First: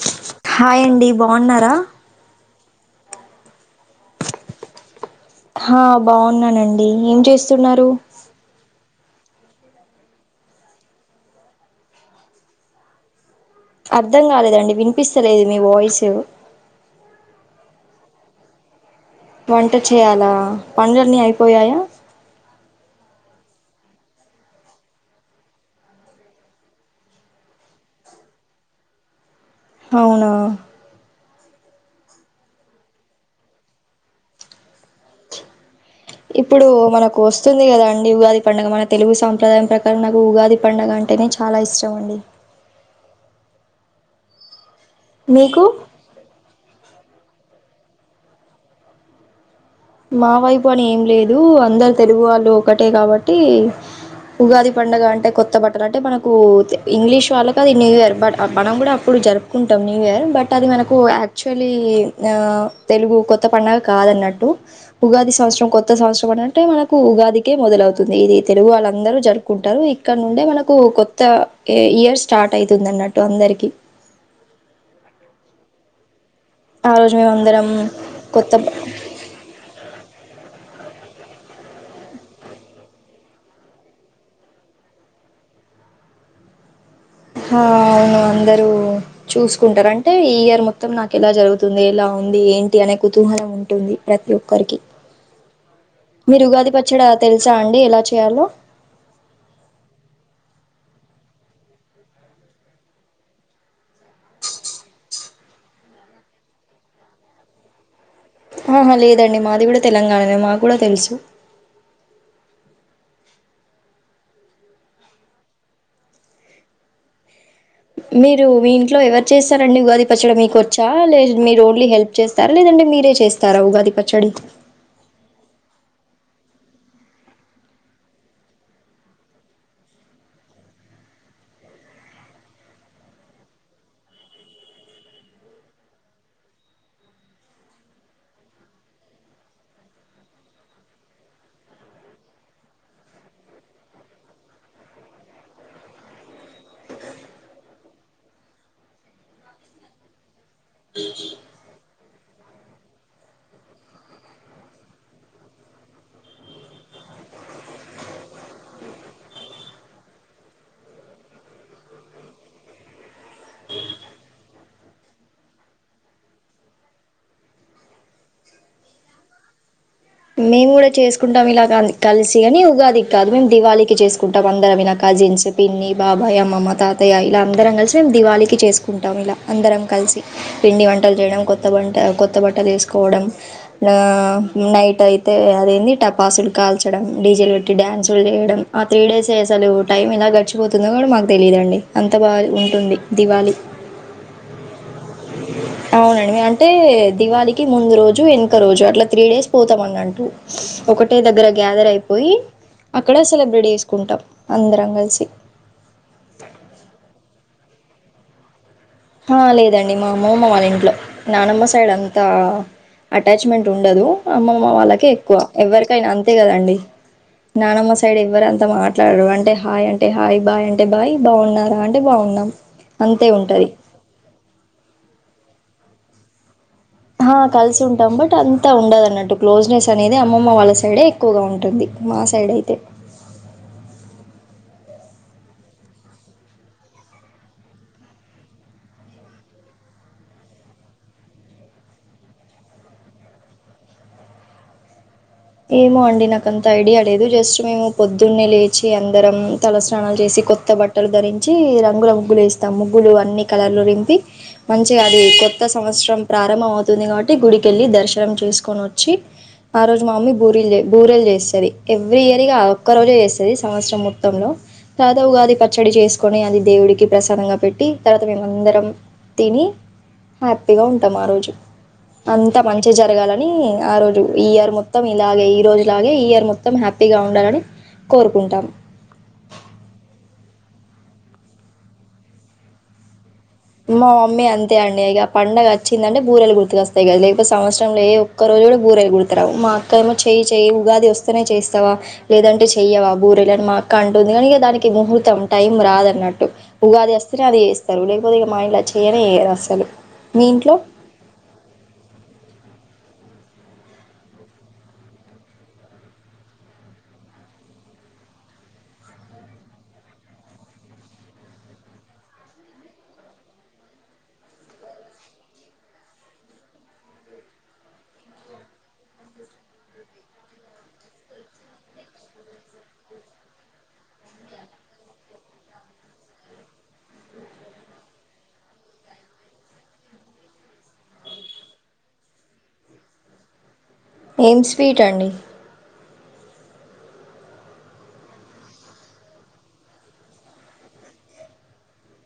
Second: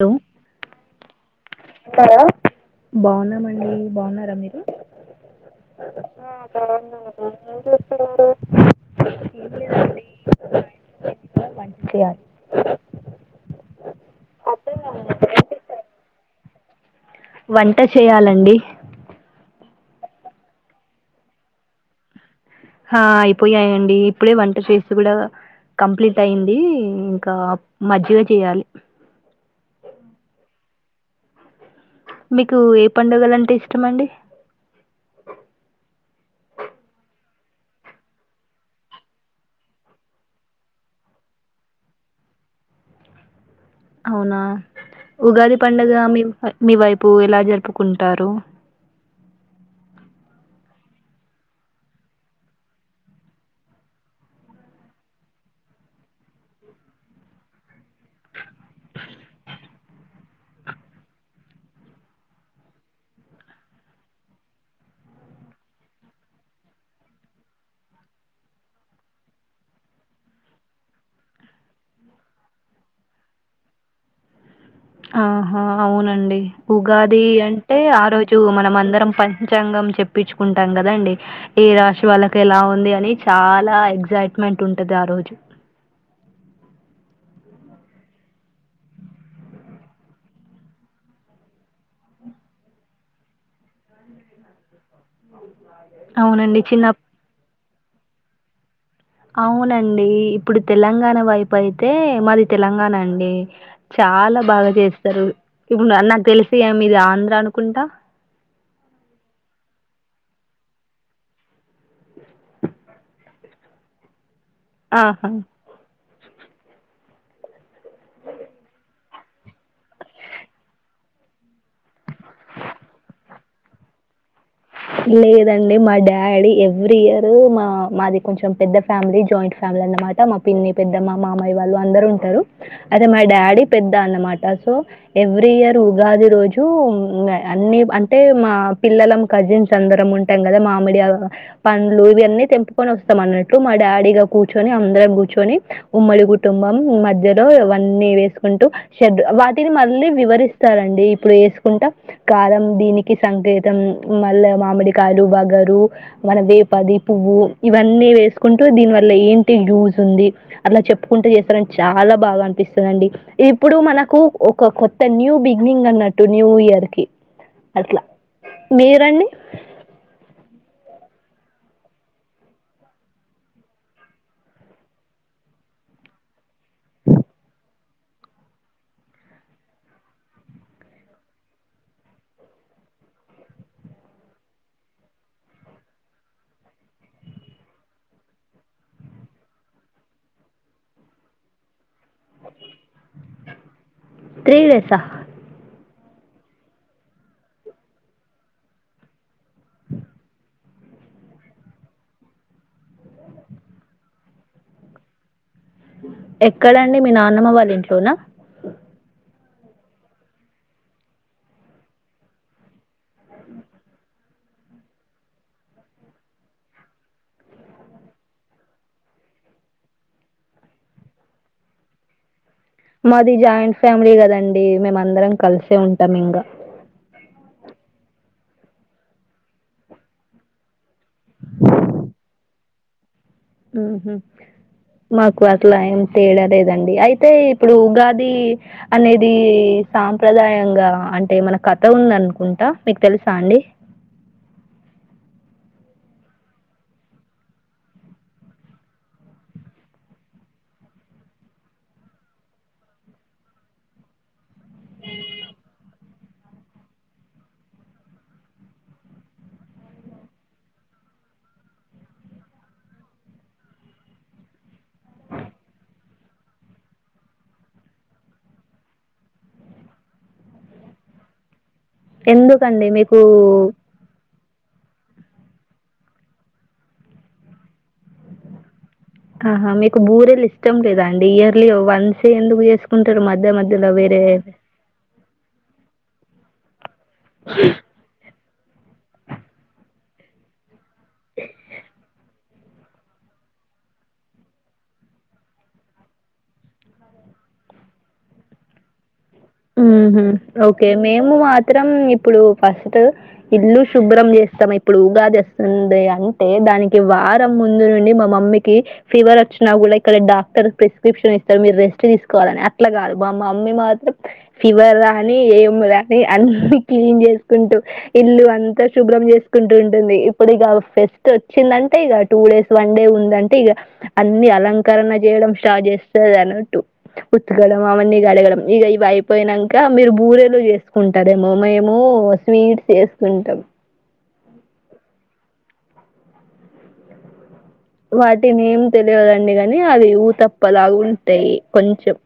Hello hi అండి బాగున్నారా hello బాగున్నామండి బాగున్నారా మీరు ఆ బాగున్నానండి ఏం చేస్తున్నారు ఏం లేదండి బయట పని చేయాలి అర్ధం కాలేదండి వినిపిస్తలేదు మీ వాయిస్ వంట చేయాలండి వంట చేయాలా పనులన్నీ అయిపోయాయా ఆ అయిపోయాయండి ఇప్పుడే వంట చేసి కూడా కంప్లీట్ అయింది ఇంకా మజ్జిగ చేయాలి అవునా మీకు ఏ పండుగలు అంటే ఇష్టమండి ఇప్పుడు మనకు వస్తుంది కదా అండి ఉగాది పండుగ మన తెలుగు సాంప్రదాయం ప్రకారం నాకు ఉగాది పండగ అంటేనే చాలా ఇష్టం అండి అవునా ఉగాది మీకు పండగ మీ మీ వేపు పు ఎలా జరుపుకుంటారు మావేపు అని ఏంలేదు అందరు తెలుగు వాళ్ళు ఒకటే కాబట్టి ఉగాది పండగ అంటే కొత్త బట్టలు అంటే మనకు ఇంగ్లీష్ వాళ్ళకు అది న్యూ ఇయర్ బట్ మనం కూడా అప్పుడు జరుపుకుంటాం న్యూఇయర్ బట్ అది మనకు యాక్చువల్లీ ఆ తెలుగు కొత్తపండగ కాదన్నట్టు ఉగాది సంవత్సరం కొత్త సంవత్సరం అని అంటే మనకు ఉగాదికే మొదలవుతది ఇది తెలుగు వాళ్ళందరూ జరుపుకుంటారు ఇక్కడ నుండే మనకు కొత్త ఇయర్ స్టార్ట్ అవుతుంది అన్నట్టు అందరికి ఆహా అవునండి ఆ రోజు ఉగాది మేము అందరం అంటే ఆ రోజు కొత్త మనం అందరం పంచాంగం చెప్ ప్పించుకుంటాం కదండి ఏ రాశి వాళ్ళకి ఎలా ఉంది అని చాలా ఎక్సయిట్మెంట్ ఉంటది ఆ రోజు ఆ అవును అందరూ చూసుకుంటారు అంటే ఈ ఇయర్ మొత్తం నాకు ఎలా జరుగుతుంది ఎలా ఉంది ఏంటి అనే కుతూహలం ఉంటుంది ప్రతి ఒక్కరికి మీరు అవునండి. ఉగాది చిన్న పచ్చడా తెల్సా అం డి అంటే ఎలా చేయాలో అవునండి ఇప్పుడు తెలంగాణ వైపు అయితే మాది తెలంగాణ అండి చాలా బాగా చేస్తారు ఇప్పుడు నాకు తెలిసి మీది ఆంధ్ర అనుకుంటా. ఆహా లేదండి మాది కూడా తెలంగాణనే మాకు కూడా తెలుసు ఆహా మీరు మీ ఇంట్లో ఎవరు చేస్తారండి ఉగాది పచ్చడ మీకు వచ్చా లే మీరు ఓన్లీ హెల్ప్ చేస్తార లేదంటే మీరే చేస్తా తారా ఉగాది పచ్చడి లేదండి మా డాడీ ఎవ్రీ ఇయరు మా మాది కొంచెం పెద్ద ఫ్యామిలీ జాయింట్ ఫ్యామిలీ అన్నమాట మా పిన్ని పెద్దమ్మ మామయ్యా వాళ్ళు అందరు ఉంటారు అదే మా డాడీ పెద్ద అన్నమాట సో ఎవ్రీ ఇయర్ ఉగాది రోజు ఇగ అన్ని అంటే మా పిల్లలం కజిన్స్ అందరం ఉంటాం కదా మామిడి పండ్లు ఇవన్నీ తెంపుకొని వస్తాం అన్నట్టు మా డాడీ ఇగ కూర్చొని అందరం కూర్చొని ఉమ్మడి కుటుంబం మధ్యలో ఇవన్నీ వేసుకుంటూ షెడ్ వాటిని మళ్ళీ వివరిస్తారండి ఇప్పుడు వేసుకుంటా కాలం దీనికి సంకేతం మళ్ళా మామిడికాయలు ఒగరు మన వేపది పువ్వు ఇవన్నీ వేసుకుంటూ దీని వల్ల ఏంటి యూజ్ ఉంది అట్లా చెప్పుకుంటూ చేస్తారని చాలా బాగా అనిపిస్తుందండి ఇప్పుడు మనకు ఒక కొత్త న్యూ బిగినింగ్ అన్నట్టు న్యూ ఇయర్ కి అట్లా మీరండి మేము కూడా చేసుకుంటాం ఇలా కలిసి కని ఉగాది కాదు మేము దివాళీకి చేసుకుంటాం అందరం ఇలా కజిన్స్ పిన్ని బాబాయ్య అమ్మమ్మ తాతయ్య ఇలా అందరం కలిసి మేము దివాళికి చేసుకుంటాం ఇలా అందరం కలిసి పిండి వంటలు చేయడం కొత్త బంట కొత్త బట్టలు వేసుకోవడం నైట్ ట్ అయితే అదేంది టపాసులు కాల్చడం డీజేలు పెట్టి డ్యాన్సులు చేయడం ఆహ్ త్రీ డేస్ అసలు టైం ఎలా గడిచిపోతుందో కూడా మాకు తెలియదండి అంత బాగా ఉంటుంది దివాళి డేసా? అవునండి అంటే దివాళికి ముందు రోజు వెనక రోజు అట్లా త్రీ డేస్ పోతు ఒకటే దగ్గర గ్యాదర్ అయిపోయి అక్కడ సెలబ్రేట్ చేసుకుంటాం అందరం కలిసి ఎక్కడండి మీ నాన్నమ్మ వాళ ళ్ళింట్లోనా ఆహ్ లేదండి మా అమ్మమ్మ వాళ్ళ ఇంట్లో నానమ్మ సైడ్ అంతా అటాచ్మెంట్ ఉండదు అమ్మమ్మ వాళ్ళకే ఎక్కువ ఎవ్వరికైనా అంతే కదండి నానమ్మ సైడ్ ఎవ్వరు అంతా మాట్లాడరు అంటే హాయ్ అంటే హాయ్ బాయ్ అంటే బాయ్ బాగున్నారా అంటే బాగున్నాం. అంతే మది ఉంటది జాయింట్ ఫ్యామి లీ కదండి మేము అందరం కలిసే ఉంటాం ఇంగ ఆహ్ కలిసి ఉంటాం బట్ అంతా ఉండదున్నట్టు క్లోజ్నెస్ అనేది అమ్మమ్మ వాళ్ళ సైడే ఎక్కువగా ఉంటుంది మా సైడ్ అయితే ఊహు మాకు అట్లా ఏం తేడాలేదండి అయితే ఇప్పుడు ఉగాది అనేది సాంప్రదాయంగా అంటే మన కథ ఉందనుకుంటా మీకు తెలుసా అండి. ఏమో అండి నాకంత ఐడియా లేదు జస్ట్ మేము పొద్దున్నే లేచి అందరం తలస్నానాలు చేసి కొత్త బట్టలు ధరించి రంగుల ముగ్గులు వేస్తాం ముగ్గులు అన్ని కలర్లు నింపి మంచిగా అది కొత్త సంవత్సరం ప్రారంభం అవుతుంది కాబట్టి గుడికి వెళ్ళి దర్శనం చేసుకొని వచ్చి ఆ రోజు మా మమ్మీ బూరిలు బూరెలు చేస్తది ఎవ్రీ ఇయర్ ఇగ ఆ ఒక్క రోజు చేస్తది సంవత్సరం మొత్తంలో తర్వాత ఉగాది పచ్చడి చేస్ కొని అది దేవుడికి ప్రసాదంగా పెట్టి తర్వాత మేముందరం తిని హ్యాపీగా ఉంటాము ఆ రోజు అంతా ఎందుకండి మంచిగా మీకు జరగాలని ఆ రోజు ఈ ఇయర్ మొత్తం ఇలాగే ఈ రోజు లాగే ఈ ఇయర్ మొత్తం హ్యాపీగా ఉండాలని కోరుకుంటాం. ఆహా మీకు బూరేలు ఇష్టం లేదా అండి ఇయర్లీ వన్స్ ఎందుకు చేసుకుంటారు మర్ మా మమ్మీ అంతే అండి ఇగ పండగ వచ్చిందంటే బూరేలు గుర్తుకువస్ అంతే గదా లేకపోతే సంవత్సరం లో ఏ ఒక ఒక్కరోజు కూడా బూరెలు గుర్తు రావు మా అక్క ఏమో చేయి చేయి ఉగాది వస్తేనే చేస్తావా లేదంటే చెయ్యవా బూరెలు అని మా అక్క అంటుంది కానీ ఇక దానికి ముహూర్తం టైం రాదన్నట్టు ఉగాది వస్తేనే అది చేస్తారు లే మరి ఇగ మా ఇంట్లో చేయరు ఊహు మీ ఇంట్లో ఓకే మేము మాత్రం ఇప్పుడు పస్ ఫస్టు ఇల్లు శుభ్రం చేస్తాం. ఇప్పుడు ఉగాదొస్తుంది అంటే దానికి వారం ముందు నుండి మా మమ్మీకి ఫీవర్ వచ్చినా కూడా ఇక్కడ డాక్టర్ ప్రిస్క్రిప్షన్ ఇస్తారు. మీరు రెస్ట్ తీసుకోవాలని అట్లా కాదు మా మమ్మీ మాత్రం ఫీవర్ రాని ఏం రాని అన్నీ క్లీన్ చేసుకుంటూ ఇల్లు అంతా శుభ్రం చేసుకుంటూ ఉంటుంది. ఇప్పుడు ఇక ఫెస్ట్ వచ్చిందంటే ఇగ టూ డేస్ వన్ డే ఉందంటే ఇగ అన్నీ అలంకరణ చేయడం స్టార్ట్ చేస్తుంది అన్నట్టు ఉతకడం అవన్నీ కడగడం ఇగ ఇవి అయిపోయినంక మీరు బూరేలు చేసుకుంటారేమో మేము స్వీట్స్ చేసుకుంటం. ఏం స్వీట్ అండి వాటివి నేమ్ తెలియదండి గానీ అవి ఊతప్ప లాగా ఉంటాయి కొంచెం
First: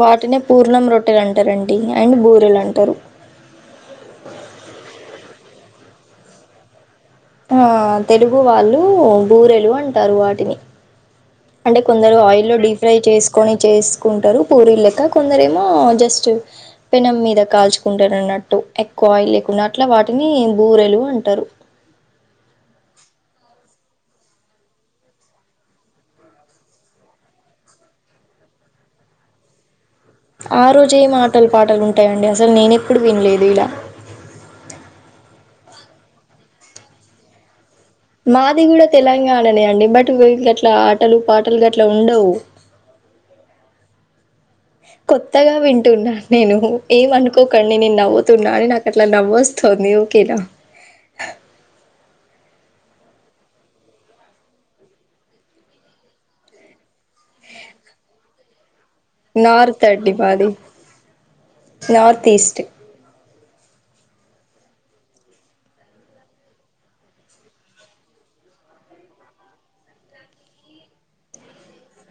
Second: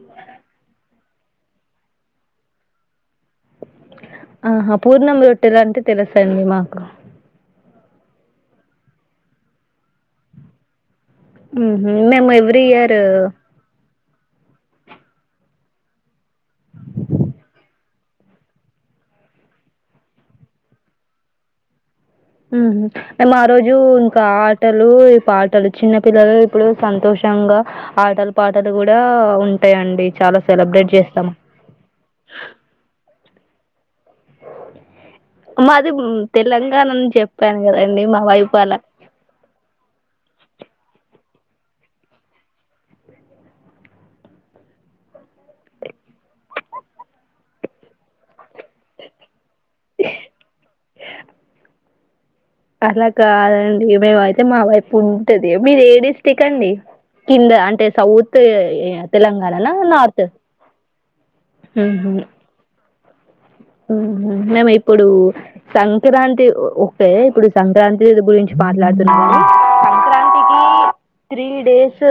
వాటినే పూర్ణం రొట్టెలు అంటారండి అండ్ బూరెలు అంటారు. ఆహా పూర్ణం రొ రొట్టెలు అంటే తెలుస్తాయండీ మాకు ఆ తెలుగు వాళ్ళు బూరెలు అంటారు వాటిని అంటే ఉహు కొందరు మేము ఆయిల్లో ఎవ్రీ డీప్ ఫ్రై ఇయర్ చేసుకని చేసి కుంటారు పూరీలు లెక్క కొందరు ఏమో జస్ట్ పెనం మీద కాల్చు ఉంటారు అన్నట్టు ఎక్కువ ఆయిల్ లేకుండా అట్లా వాటిని బూరెలు అంటారు. ఊహూ మేము ఆరోజు ఇంకా ఆటలు ఈ పాటలు చిన్న పిల్లలు ఇప్పుడు సంతోషంగా ఆటలు పాటలు కూడా ఉంటాయండి. చాలా ఆ సెలబ్రేట్ రోజే ఏ చేస్తాం మాటలు పాటలు ఉంటాయండి అసలు నేన ఎప్పుడు వినలేదు ఇలా మాది తెలంగాణని చెప్పా మాది కూడా తెలంగాణనే అండి బట్ ఇంక అట్లా ఆటలు పాటలు గట్ల ఉండవు. కొత్తగా వింటున్నాను నేను ఏమి అనుకోకండి నేను నవ్వుతున్నా. నాకు అట్లా నవ్వస్ తన్నేవు కిల అలా కాదండి మేమైతే మా వైపు ఉంటది మీరు ఏ డిస్ట్రిక్ట్ అండి కింద అంటే సౌత్ ఏ నార్త్ అండి మాది నార్త్ ఈస్ట్ ఊహూ మేము ఇప్పుడు సంక్రాంతి ఓకే ఇప్పుడు సంక్రాంతి గురించి మాట్లాడుతున్నాము సంక్రాంతికి త్రీ డేసు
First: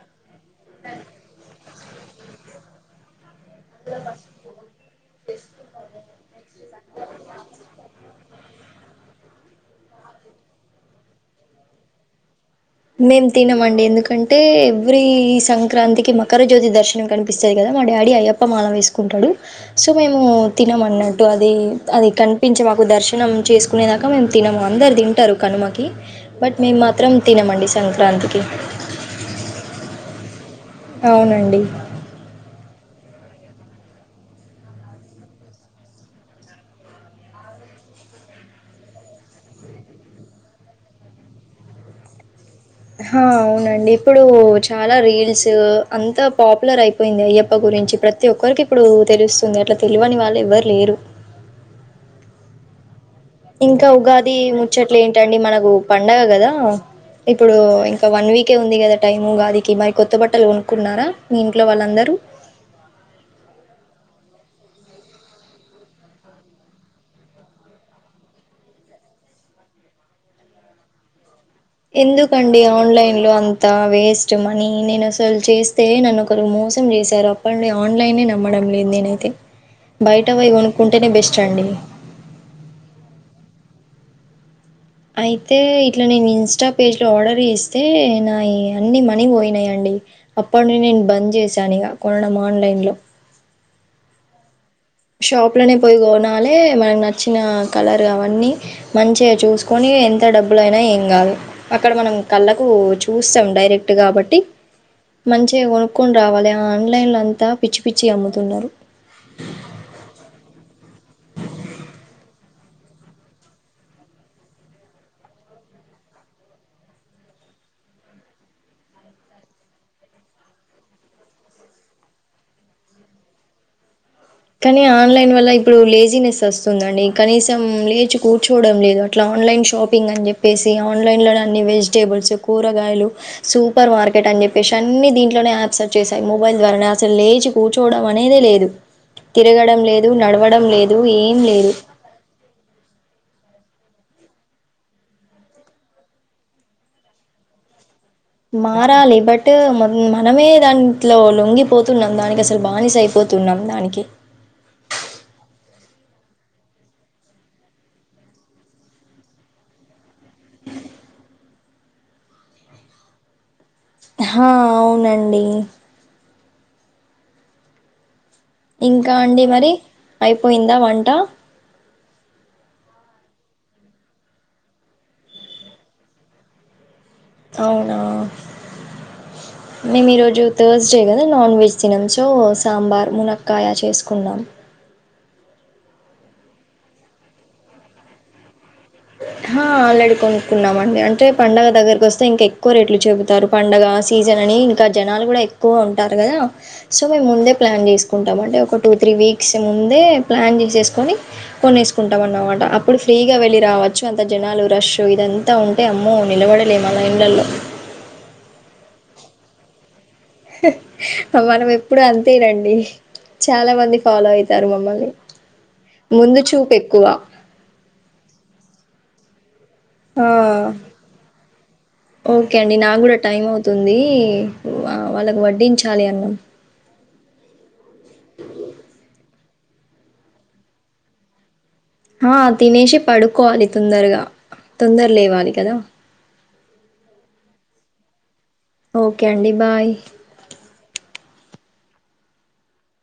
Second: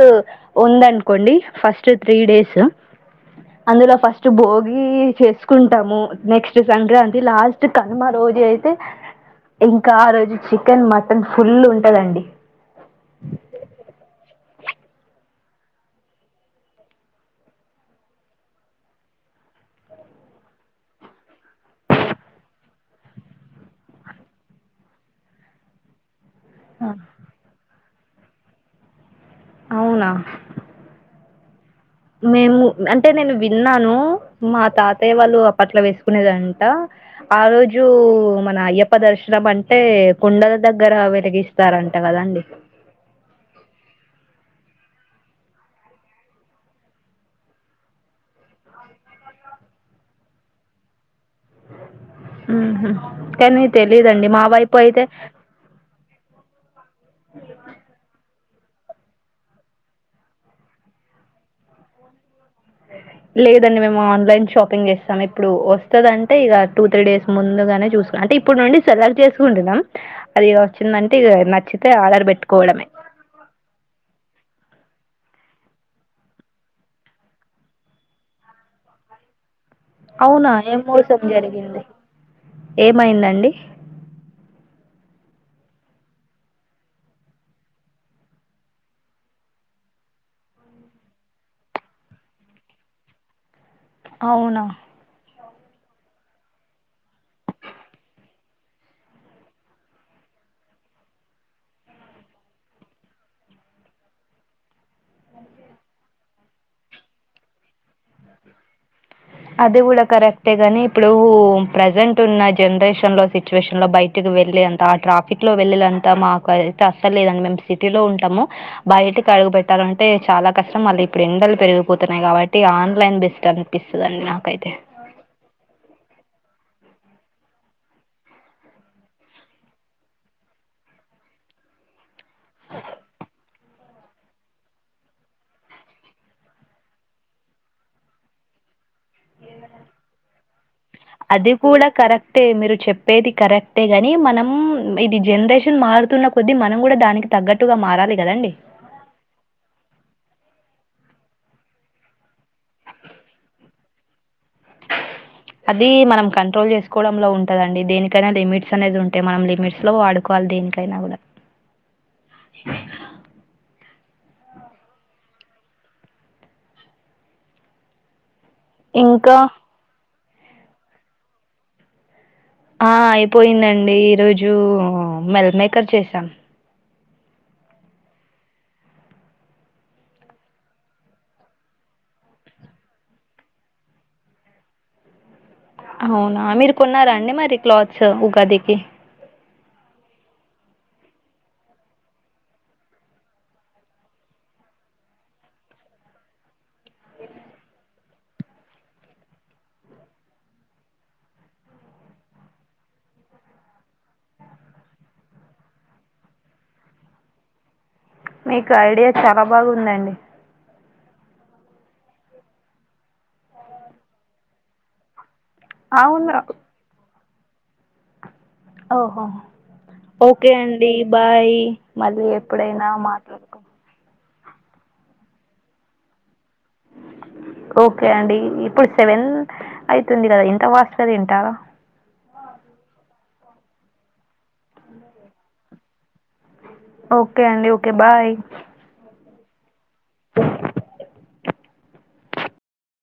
ఉంది అనుకోండి ఫస్ట్ జస్ట్ త్రీ డేస్ అందులో ఫస్ట్ భోగి చేసుకుంటాము నెక్స్ట్ సంక్రాంతి లాస్ట్ కనుమ రోజు అయితే ఇంకా ఆ రోజు చికెన్ మటన్ ఫుల్ ఉంటదండి మేము తినమండి ఎందుకంటే ఎవ్రీ సంక్రాంతికి మకర జ్యోతి దర్శనం కనిపిస్తుది కదా మా డాడీ అయ్యప్ప మాల వేసుకుంటాడు సో మేము తినం అన్నట్టు అది అది కనిపించి మాకు దర్శనం చేసుకునేదాకా మేము తినము అందరు తింటారు కనుమకి బట్ మేము మాత్రం ఈ సంక్రాంతికి అవునా అవునండి మేము అంటే నేను విన్నాను మా తాతయ్య వాళ్ళు అప్పట్లో వేసుకునేదంట ఆ రోజు మన అయ్యప్ప దర్శనం అంటే కుండల దగ్గర వెలిగిస్తారంట కదాండి హ అవునండి ఇప్పుడు చాలా రీల్స్ అంతా పాపులర్ అయిపోయింది అయ్యప్ప గురించి ప్రతి ఒక్కరికి ఇప్పుడు తెలుస్తుంది అట్లా తెలివని వాళ్ళు ఎవరు లేరు ఉహుమ్ ఇంకా ఉగాది ముచ్చట్లు ఏంటండి మనకు పండగ కదా ఇప్పుడు ఇంకా వన్ వీక్ ఓకే ఉంది కదా టైము కాదికి మరి కొత్త బట్టలు కొనుకున్నారా మీ ఇంట్లో వాళ్ళందరూ లేదండి మేము ఆన్లైన్ షాపింగ్ చేస్తాం ఇప్పుడు వస్తుందింటే ఇక టూ త్రీ డేస్ ముందుగానే చూసుకుం అంటే ఇప్పుడు నుండి సెలెక్ట్ చేసుకుంటున్నాం అది ఇగ వచ్చిందంటే ఇగ న ఎందుకండి ఆన్లైన్ లో అంత వేస్ట్ మనీ నేను అస లు అసల్ చేస్తే నన్నుొ ఒకరు మోసం చేశారు అప్పటి నుడి ఆన్లైనే నమ్మడం లేదు నేనైతే బయట పోయి అవునా ఏం కొనుక్కుంటేనే మోసం బెస్ట్ అండి జరిగింది ఏమైందండి అయితే ఇట్లా నేను ఇన్స్టా పేజ్లో ఆర్డర్ చేస్తే నా అన్ని మనీ పోయినాయంండి అప్పటి ను నేను బంద్ చేశాను ఇక కొనడం ఆన్లైన్లో అవునా షాప్లోనే పోయి కొనాలే మనకు నచ్చిన కలర్ అవన్నీ మంచిగా చూసుకొని ఎంత డబ్బులుైనా ఏం కాదు అక్కడ మనం కళ్ళకు చూస్తాం డైరెక్ట్ కాబట్టి మంచిగా కొనుక్కొని రావాలి ఆన్లైన్లో అంతా పిచ్చి పిచ్చి అమ్ముతున్నారు అదే కూడా కరెక్టే గాని ఇప్పుడు ప్రజెంట్ ఉన్న జనరేషన్ లో సిచ్యువేషన్ లో బయటకి వెళ్ళ అంత ఆ ట్రాఫిక్ లో వెళ్ళంత మాకు అయితే అస్సలు లేదండి మేము సిటీలో ఉంటాము బయటకి అడుగు పెట్టాలంటే చాలా కష్టం మళ్ళీ ఇప్పుడు ఎండలు పెరిగిపోతున్నాయి కాబట్టి ఆన్లైన్ బెస్ట్ అనిపిస్తు కానీ ఆన్లైన్ వల్ల ఇప్పుడు లేజీనెస్ వస్తుందండి కనీసం లేచి కూర్చోవడం లేదు అట్లా ఆన్లైన్ షాపింగ్ అని చెప్పేసి ఆన్లైన్ లోనే అన్ని వెజిటేబుల్స్ కూరగాయలు సూపర్ మార్కెట్ అని చెప్పేసి అన్ని దీంట్లోనే యాప్స్ వచ్చేసాయి మొబైల్ ద్వారానే అసలు లేచి కూర్చోవడం అనేదే లేదు తిరగడం లేదు నడవ లే అది కూడా కరెక్టే మీరు చెప్పేది కరెక్ ట గాని మనం ఇది జనరేషన్ మారుతున్న కొద్దీ మనం కూడా దానికి తగ్గట్టుగా మారాలి కదండి మారాలి బట్ మనమే దాని ఇట్లా లొంగిపోతున్నాం దానికి అసలు బానిస అయిపోతున్నాం దానికి అది మనం కంట్రోల్ చేసుకోవడంలో ఉంటదండి దేనికైనా లిమిట్స్ అనేది ఉంటాయి మనం లిమిట్స్ లో వాడుకోవాలి దేనికైనా కూడా హా అవునండి ఇంకా అండి మరి అయిపోయిందా వంట ఆ అయిపోయిందండి ఈరోజు మెల్మేకర్ చేసాం అవునా మేము ఈరోజు థర్స్డే కదా నాన్ వెజ్ తినము సో సాంబార్ మునక్కాయ చేసుకున్నాం అవునా మీరు కొన్నారా అండి మరి క్లాత్స్ ఉగాదికి హా ఆల్రెడీ కొనుక్కున్నామండి అంటే పండగా దగ్గరకు వస్తే ఇంకా ఎక్కువ రేట్లు చెపుుతారు పండగా సీజన్ అని ఇంకా జనాలు కూడా ఎక్కువ ఉంటారు కదా సో మేము ముందే ప్లాన్ చేసుకుంటామ అంటే ఒక టూ త్రీ ఖర్చ్చు అంత జనాలు రష్ ఇదంతా ఉంటే అమ్మో నిలబడలేములా ఎండలో మీకు ఐడియా చాలా బాగుందండి మనం ఎప్పుడు అంతేనండి చాలా మంది ఫాలో అవుతారు మమ్మల్ని అవును ముందు చూపు ఎక్కువ ఓహో ఆ ఓకే అండి బాయ్ మళ్ళీ ఓకే అండి ఎప్పుడైనా నా కూడా టైం మాట్లాడుకో అవుతుంది ఆ వాళ్ళకు వడ్డించాలి అన్నం ఓకే అండి ఇప్పుడు సెవెన్ అయితుంది కదా ఇంత వాస్ క తింటారా ఆ తినేసి పడుకోవాలి తొందరగా తొందర లేవాలి కదా ఓకే అండి ఓకే బాయ్ ఓకే అండి బాయ్